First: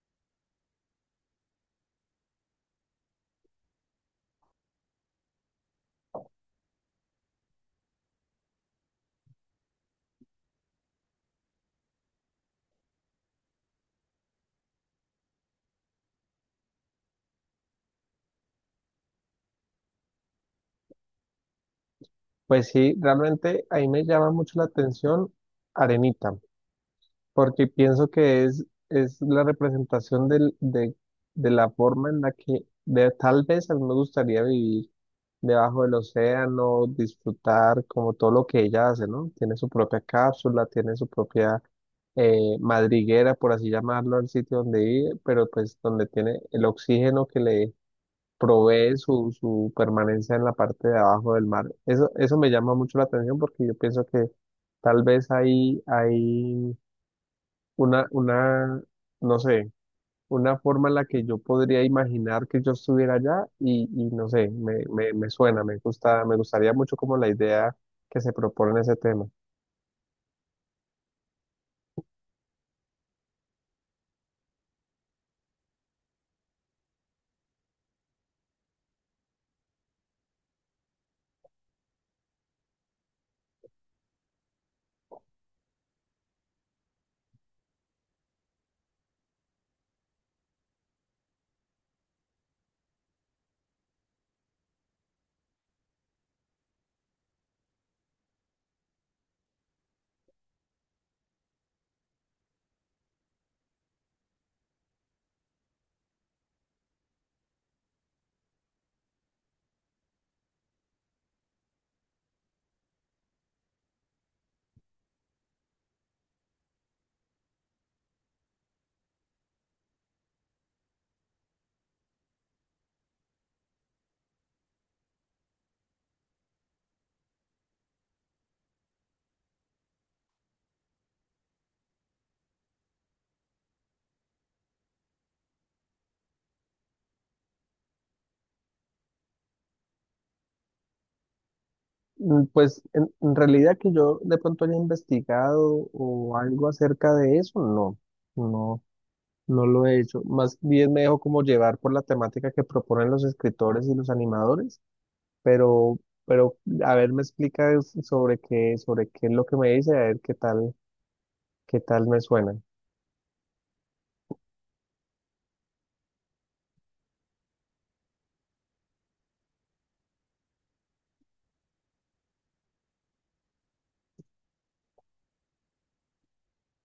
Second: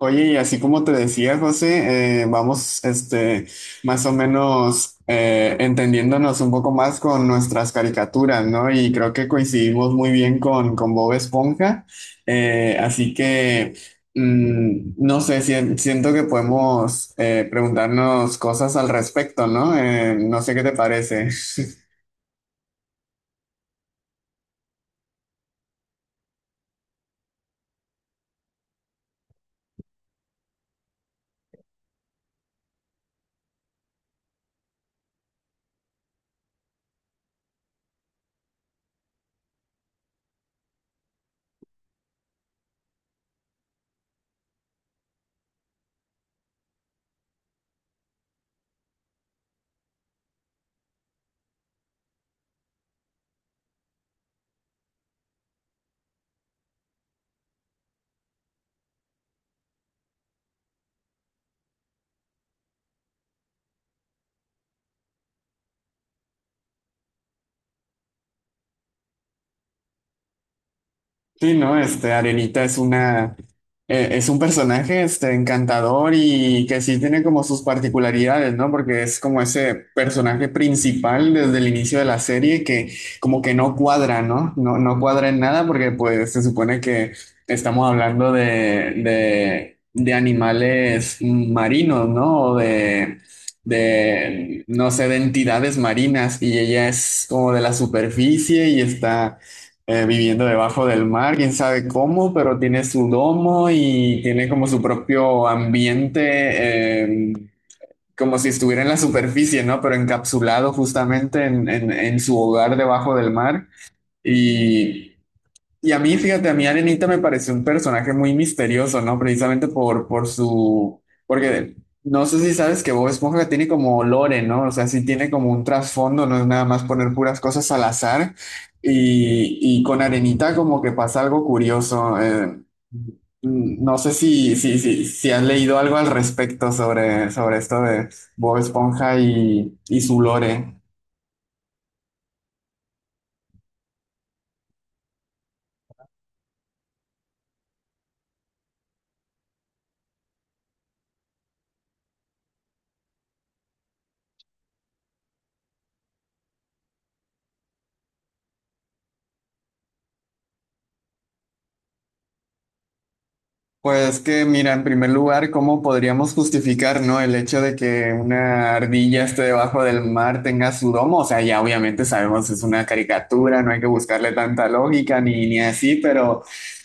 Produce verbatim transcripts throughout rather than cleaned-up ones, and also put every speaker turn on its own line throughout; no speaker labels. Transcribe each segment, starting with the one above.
Oye, y así como te decía, José, eh, vamos, este, más o menos eh, entendiéndonos un poco más con nuestras caricaturas, ¿no? Y creo que coincidimos muy bien con, con Bob Esponja. Eh, así que, mm, no sé, si- siento que podemos eh, preguntarnos cosas al respecto, ¿no? Eh, no sé qué te parece.
Pues sí, realmente ahí me llama mucho la atención Arenita. Porque pienso que es, es la representación del, de, de la forma en la que de, tal vez a mí me gustaría vivir debajo del océano, disfrutar como todo lo que ella hace, ¿no? Tiene su propia cápsula, tiene su propia eh, madriguera, por así llamarlo, al sitio donde vive, pero pues donde tiene el oxígeno que le provee su, su permanencia en la parte de abajo del mar. Eso, eso me llama mucho la atención porque yo pienso que tal vez ahí, hay una, una, no sé, una forma en la que yo podría imaginar que yo estuviera allá y, y no sé, me, me, me suena, me gusta, me gustaría mucho como la idea que se propone en ese tema.
Sí, ¿no? Este, Arenita es una, eh, es un personaje, este, encantador y que sí tiene como sus particularidades, ¿no? Porque es como ese personaje principal desde el inicio de la serie que como que no cuadra, ¿no? No, no cuadra en nada porque pues se supone que estamos hablando de, de, de animales marinos, ¿no? O de, de, no sé, de entidades marinas y ella es como de la superficie y está eh, viviendo debajo del mar, quién sabe cómo, pero tiene su domo y tiene como su propio ambiente, eh, como si estuviera en la superficie, ¿no? Pero encapsulado justamente en, en- en su hogar debajo del mar. Y y a mí, fíjate, a mí Arenita me pareció un personaje muy misterioso, ¿no? Precisamente por, por su... Porque no sé si sabes que Bob Esponja tiene como lore, ¿no? O sea, sí tiene como un trasfondo, no es nada más poner puras cosas al azar. Y, y con Arenita como que pasa algo curioso. eh, no sé si, si, si, si has leído algo al respecto sobre, sobre esto de Bob Esponja y, y su lore.
Mm, pues en, en realidad que yo de pronto haya investigado o algo acerca de eso, no, no, no lo he hecho. Más bien me dejo como llevar por la temática que proponen los escritores y los animadores, pero, pero a ver, me explica sobre qué, sobre qué es lo que me dice, a ver qué tal. ¿Qué tal me suena?
Pues que, mira, en primer lugar, ¿cómo podríamos justificar, ¿no? El hecho de que una ardilla esté debajo del mar tenga su domo. O sea, ya obviamente sabemos es una caricatura, no hay que buscarle tanta lógica ni, ni así, pero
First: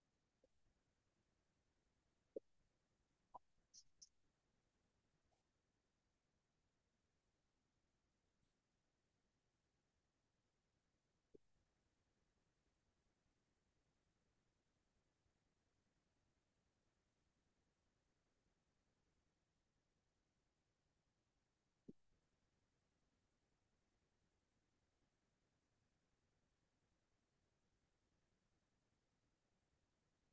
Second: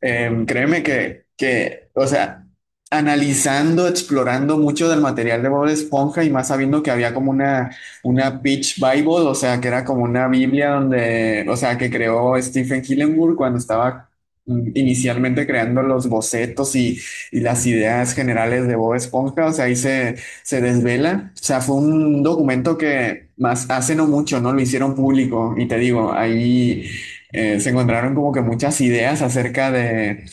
em, créeme que, que, o sea, analizando, explorando mucho del material de Bob Esponja y más sabiendo que había como una, una Beach Bible, o sea, que era como una Biblia donde, o sea, que creó Stephen Hillenburg cuando estaba mm, inicialmente creando los bocetos y, y las ideas generales de Bob Esponja, o sea, ahí se, se desvela. O sea, fue un documento que más hace no mucho, ¿no? Lo hicieron público y te digo, ahí eh, se encontraron como que muchas ideas acerca de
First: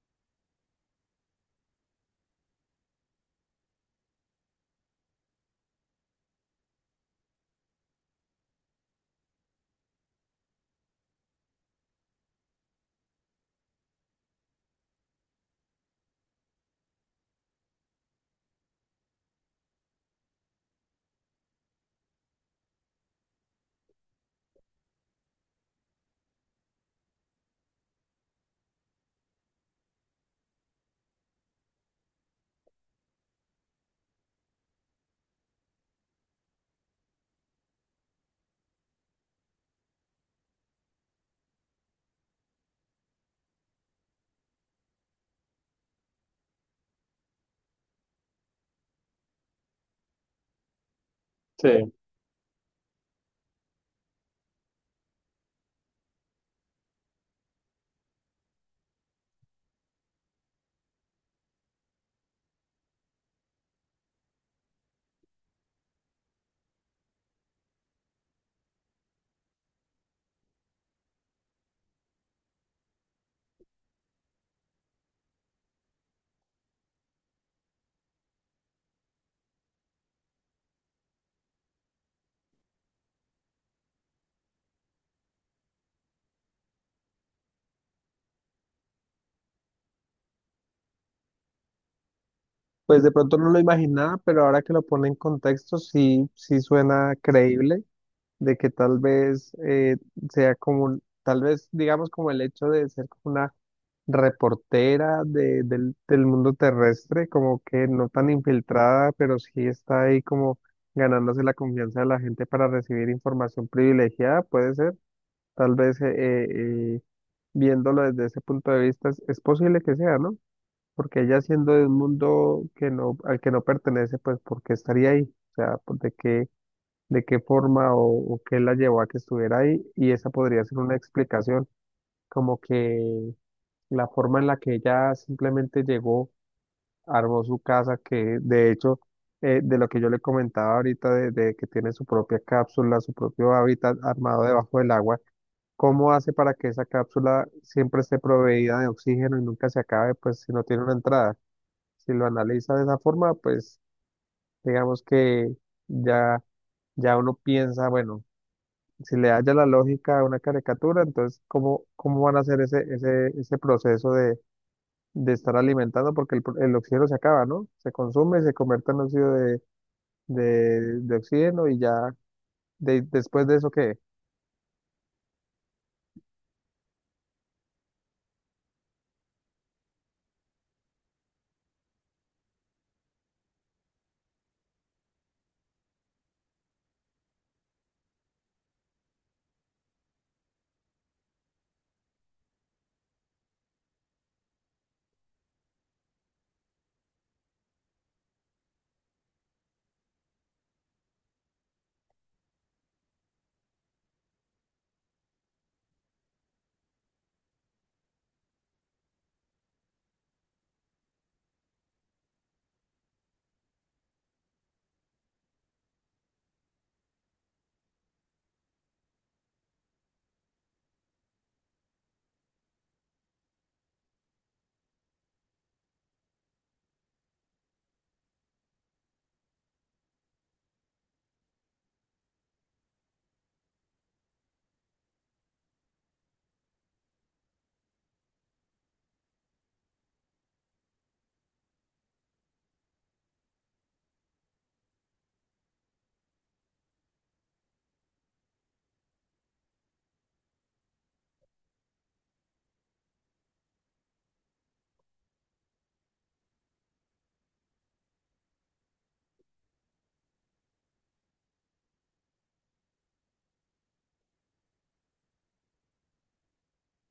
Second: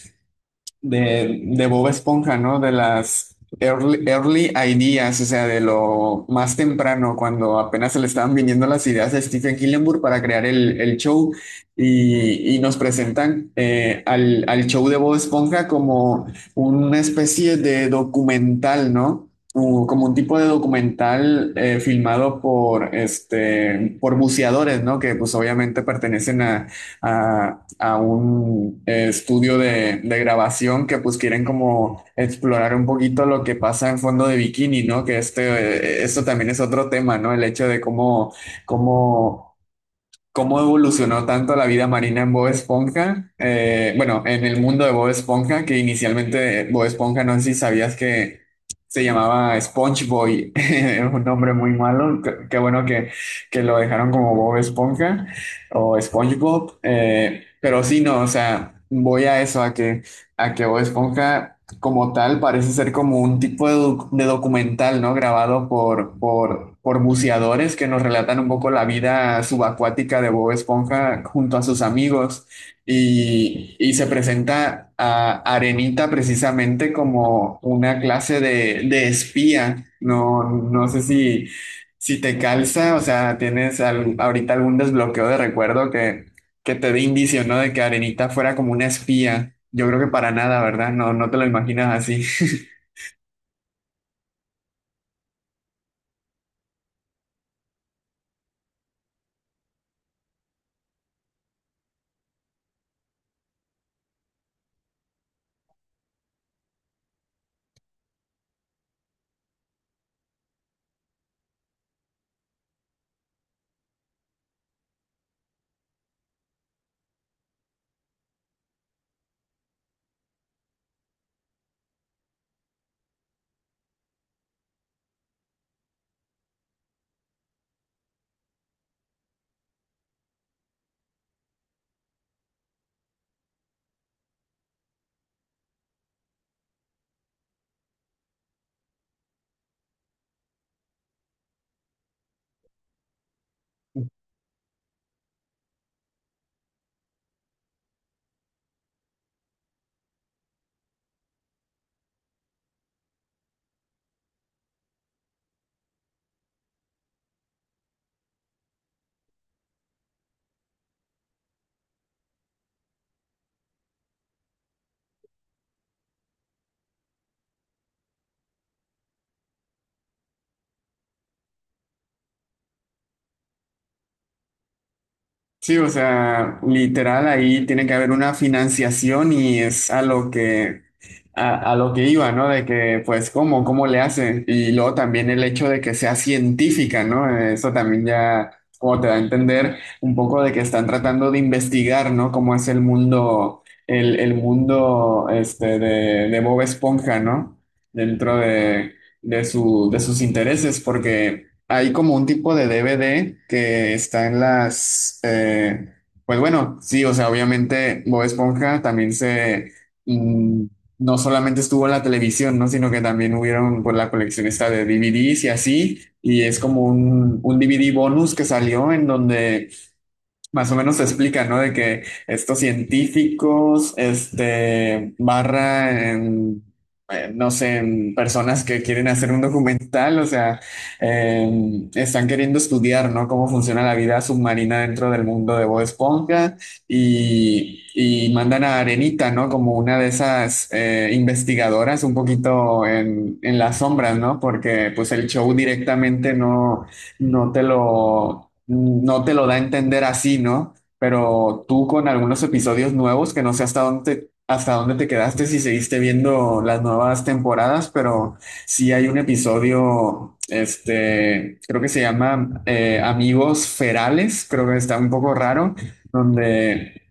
de, de Bob Esponja, ¿no? De las early, early ideas, o sea, de lo más temprano, cuando apenas se le estaban viniendo las ideas a Stephen Hillenburg para crear el, el show y, y nos presentan eh, al, al show de Bob Esponja como una especie de documental, ¿no? U- como un tipo de documental eh, filmado por, este, por buceadores, ¿no? Que pues obviamente pertenecen a, a, a un eh, estudio de, de grabación que pues quieren como explorar un poquito lo que pasa en fondo de bikini, ¿no? Que este, eh, esto también es otro tema, ¿no? El hecho de cómo, cómo cómo evolucionó tanto la vida marina en Bob Esponja, eh, bueno, en el mundo de Bob Esponja, que inicialmente Bob Esponja, no sé si sabías que se llamaba SpongeBob, es un nombre muy
Sí,
malo, qué, qué bueno que, que lo dejaron como Bob Esponja o SpongeBob, eh, pero sí, no, o sea, voy a eso, a que, a que Bob Esponja como tal, parece ser como un tipo de, doc- de documental, ¿no? Grabado por, por, por buceadores que nos relatan un poco la vida subacuática de Bob Esponja junto a sus amigos. Y, y se presenta a Arenita precisamente como una clase de, de espía. No, no sé si, si te calza, o sea, tienes al- ahorita algún desbloqueo de recuerdo que que te dé indicio, ¿no? De que Arenita fuera como una espía. Yo creo que para nada, ¿verdad? No, no te lo imaginas así.
pues de pronto no lo imaginaba, pero ahora que lo pone en contexto, sí, sí suena creíble de que tal vez eh, sea como, un- tal vez digamos como el hecho de ser como una reportera de- del, del mundo terrestre, como que no tan infiltrada, pero sí está ahí como ganándose la confianza de la gente para recibir información privilegiada, puede ser, tal vez eh, eh, eh, viéndolo desde ese punto de vista, es es posible que sea, ¿no? Porque ella siendo de un mundo que no, al que no pertenece, pues ¿por qué estaría ahí? O sea, pues, ¿de qué, de qué forma o, o qué la llevó a que estuviera ahí? Y esa podría ser una explicación, como que la forma en la que ella simplemente llegó, armó su casa, que de hecho, eh, de lo que yo le comentaba ahorita, de, de que tiene su propia cápsula, su propio hábitat armado debajo del agua. ¿Cómo hace para que esa cápsula siempre esté proveída de oxígeno y nunca se acabe, pues si no tiene una entrada? Si lo analiza de esa forma, pues digamos que ya, ya uno piensa, bueno, si le halla la lógica a una caricatura, entonces ¿cómo, cómo van a hacer ese, ese, ese proceso de, de estar alimentando? Porque el, pro- el oxígeno se acaba, ¿no? Se consume, se convierte en óxido de, de, de oxígeno y ya de- después de eso, ¿qué?
Sí, o sea, literal ahí tiene que haber una financiación y es a lo que a, a lo que iba, ¿no? De que pues cómo cómo le hacen y luego también el hecho de que sea científica, ¿no? Eso también ya como te da a entender un poco de que están tratando de investigar, ¿no? ¿Cómo es el mundo el, el mundo este de, de Bob Esponja, ¿no? Dentro de de su de sus intereses porque hay como un tipo de D V D que está en las, eh, pues bueno, sí, o sea, obviamente Bob Esponja también se, mm, no solamente estuvo en la televisión, ¿no? Sino que también hubieron por la colección esta de D V Ds y así, y es como un, un D V D bonus que salió en donde más o menos se explica, ¿no? De que estos científicos, este, barra en, eh, no sé, en personas que quieren hacer un documental, o sea, eh, están queriendo estudiar, ¿no? Cómo funciona la vida submarina dentro del mundo de Bob Esponja y, y mandan a Arenita, ¿no? Como una de esas eh, investigadoras un poquito en, en las sombras, ¿no? Porque pues el show directamente no no te lo, no te lo da a entender así, ¿no? Pero tú con algunos episodios nuevos, que no sé hasta dónde, te, hasta dónde te quedaste, si seguiste viendo las nuevas temporadas, pero sí hay un episodio, este, creo que se llama eh, Amigos Ferales, creo que está un poco raro, donde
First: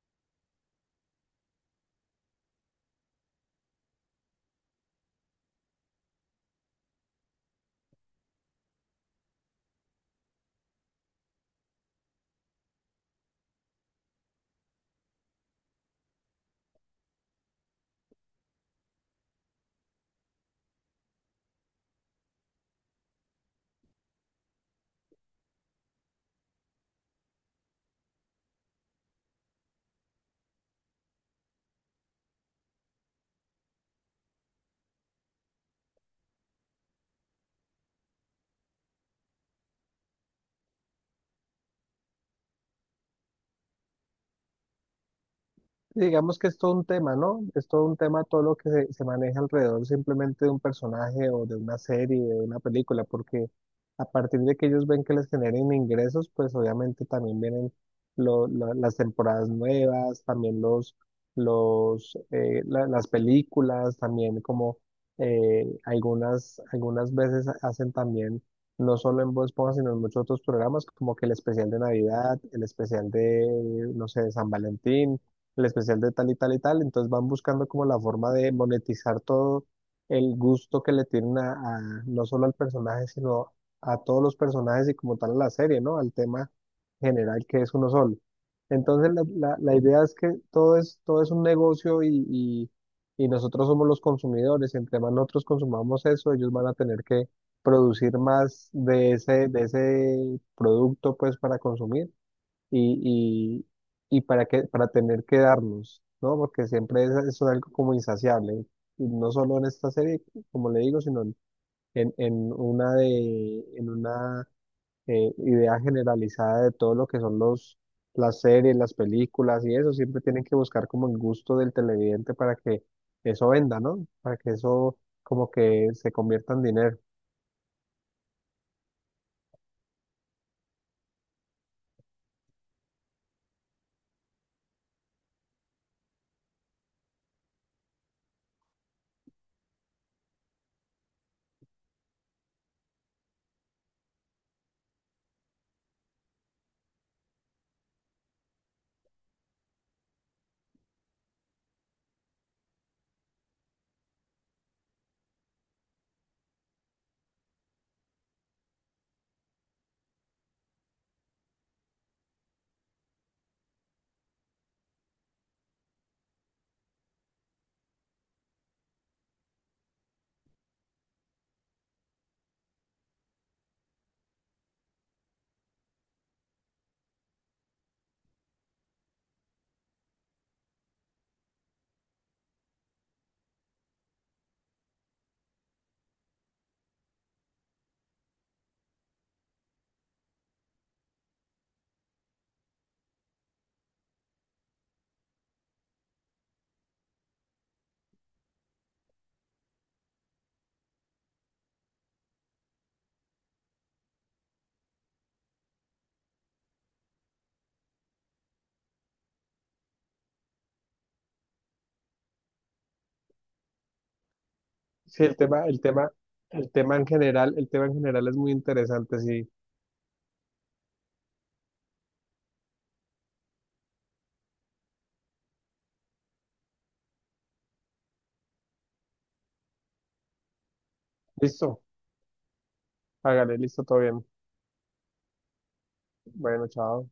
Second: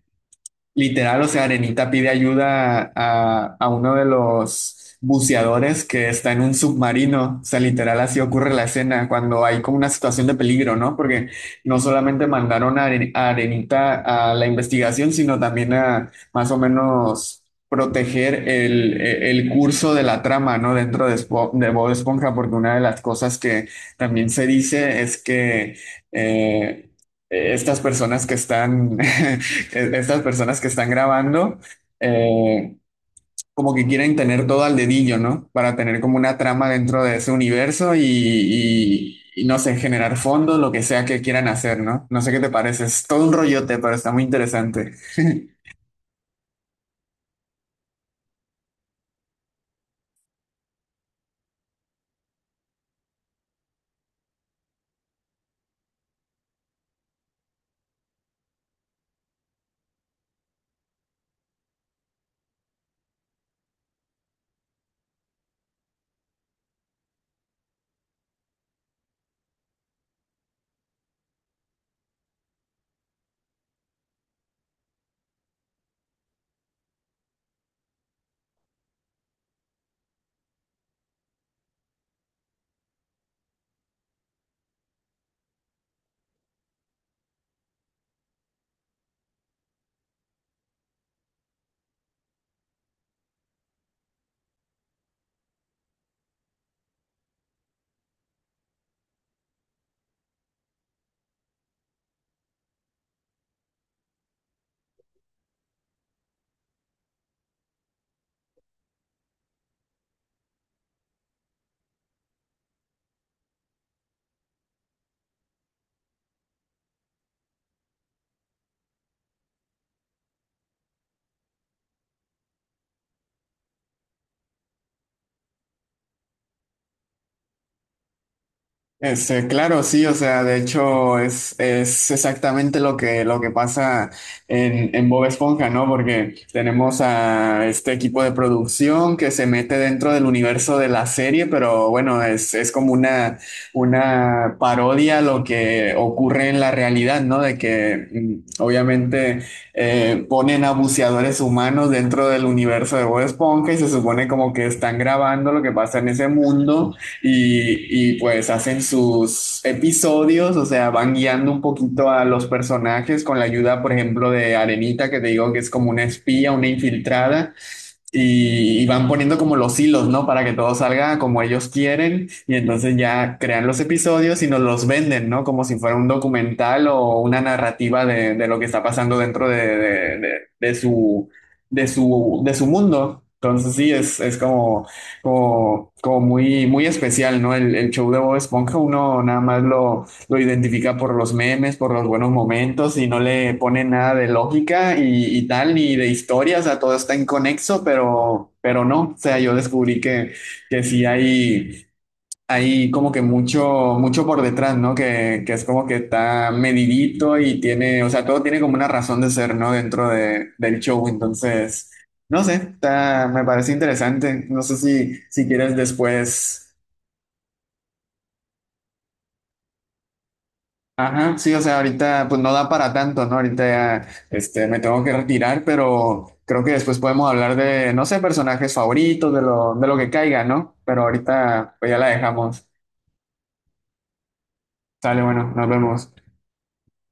literal, o sea, Arenita pide ayuda a, a uno de los buceadores que está en un submarino. O sea, literal, así ocurre la escena cuando hay como una situación de peligro, ¿no? Porque no solamente mandaron a, Are- a Arenita a la investigación, sino también a más o menos proteger el, e, el curso de la trama, ¿no? Dentro de, Espo- de Bob Esponja, porque una de las cosas que también se dice es que eh, estas personas que están e- estas personas que están grabando, eh, como que quieren tener todo al dedillo, ¿no? Para tener como una trama dentro de ese universo y, y- y no sé, generar fondos, lo que sea que quieran hacer, ¿no? No sé qué te parece, es todo un rollote, pero está muy interesante.
Digamos que es todo un tema, ¿no? Es todo un tema todo lo que se, se maneja alrededor simplemente de un personaje o de una serie, de una película, porque a partir de que ellos ven que les generen ingresos, pues obviamente también vienen lo- lo- las temporadas nuevas, también los, los, eh, la- las películas, también como eh, algunas, algunas veces hacen también, no solo en Voz Esponja, sino en muchos otros programas, como que el especial de Navidad, el especial de, no sé, de San Valentín, el especial de tal y tal y tal. Entonces van buscando como la forma de monetizar todo el gusto que le tienen a, a- no solo al personaje, sino a todos los personajes y como tal a la serie, ¿no? Al tema general que es uno solo. Entonces la, la- la idea es que todo es, todo es un negocio y, y, y nosotros somos los consumidores. Entre más nosotros consumamos eso, ellos van a tener que producir más de ese, de ese producto pues para consumir y, y, y para que, para tener que darnos, ¿no? Porque siempre es, es algo como insaciable, y no solo en esta serie, como le digo, sino en, en, en una de, en una eh, idea generalizada de todo lo que son los, las series, las películas y eso. Siempre tienen que buscar como el gusto del televidente para que eso venda, ¿no? Para que eso como que se convierta en dinero.
Este, claro, sí, o sea, de hecho es, es exactamente lo que, lo que pasa en, en Bob Esponja, ¿no? Porque tenemos a este equipo de producción que se mete dentro del universo de la serie, pero bueno, es, es como una, una parodia a lo que ocurre en la realidad, ¿no? De que mm, obviamente eh, ponen a buceadores humanos dentro del universo de Bob Esponja y se supone como que están grabando lo que pasa en ese mundo y, y, pues hacen sus episodios, o sea, van guiando un poquito a los personajes con la ayuda, por ejemplo, de Arenita, que te digo que es como una espía, una infiltrada, y, y van poniendo como los hilos, ¿no? Para que todo salga como ellos quieren y entonces ya crean los episodios y nos los venden, ¿no? Como si fuera un documental o una narrativa de, de lo que está pasando dentro de, de- de- de su, de su, de su mundo. Entonces sí, es, es como, como, como muy, muy especial, ¿no? El, el show de Bob Esponja uno nada más lo lo identifica por los memes, por los buenos momentos y no le pone nada de lógica y, y tal, ni de historia, o sea, todo está inconexo, pero, pero no, o sea, yo descubrí que, que sí hay, hay como que mucho, mucho por detrás, ¿no? Que, que es como que está medidito y tiene, o sea, todo tiene como una razón de ser, ¿no? Dentro de, del show, entonces, no sé, está, me parece interesante, no sé si,
Sí, el
si
tema,
quieres
el tema,
después...
el tema en general, el tema en general es muy interesante, sí.
Ajá, sí, o sea, ahorita pues no da para tanto, ¿no? Ahorita ya, este, me tengo que retirar, pero creo que después podemos hablar de, no sé, personajes favoritos, de lo, de lo que caiga, ¿no? Pero ahorita
Listo.
pues ya la dejamos.
Hágale, listo, todo bien.
Sale, bueno, nos vemos.
Bueno, chao.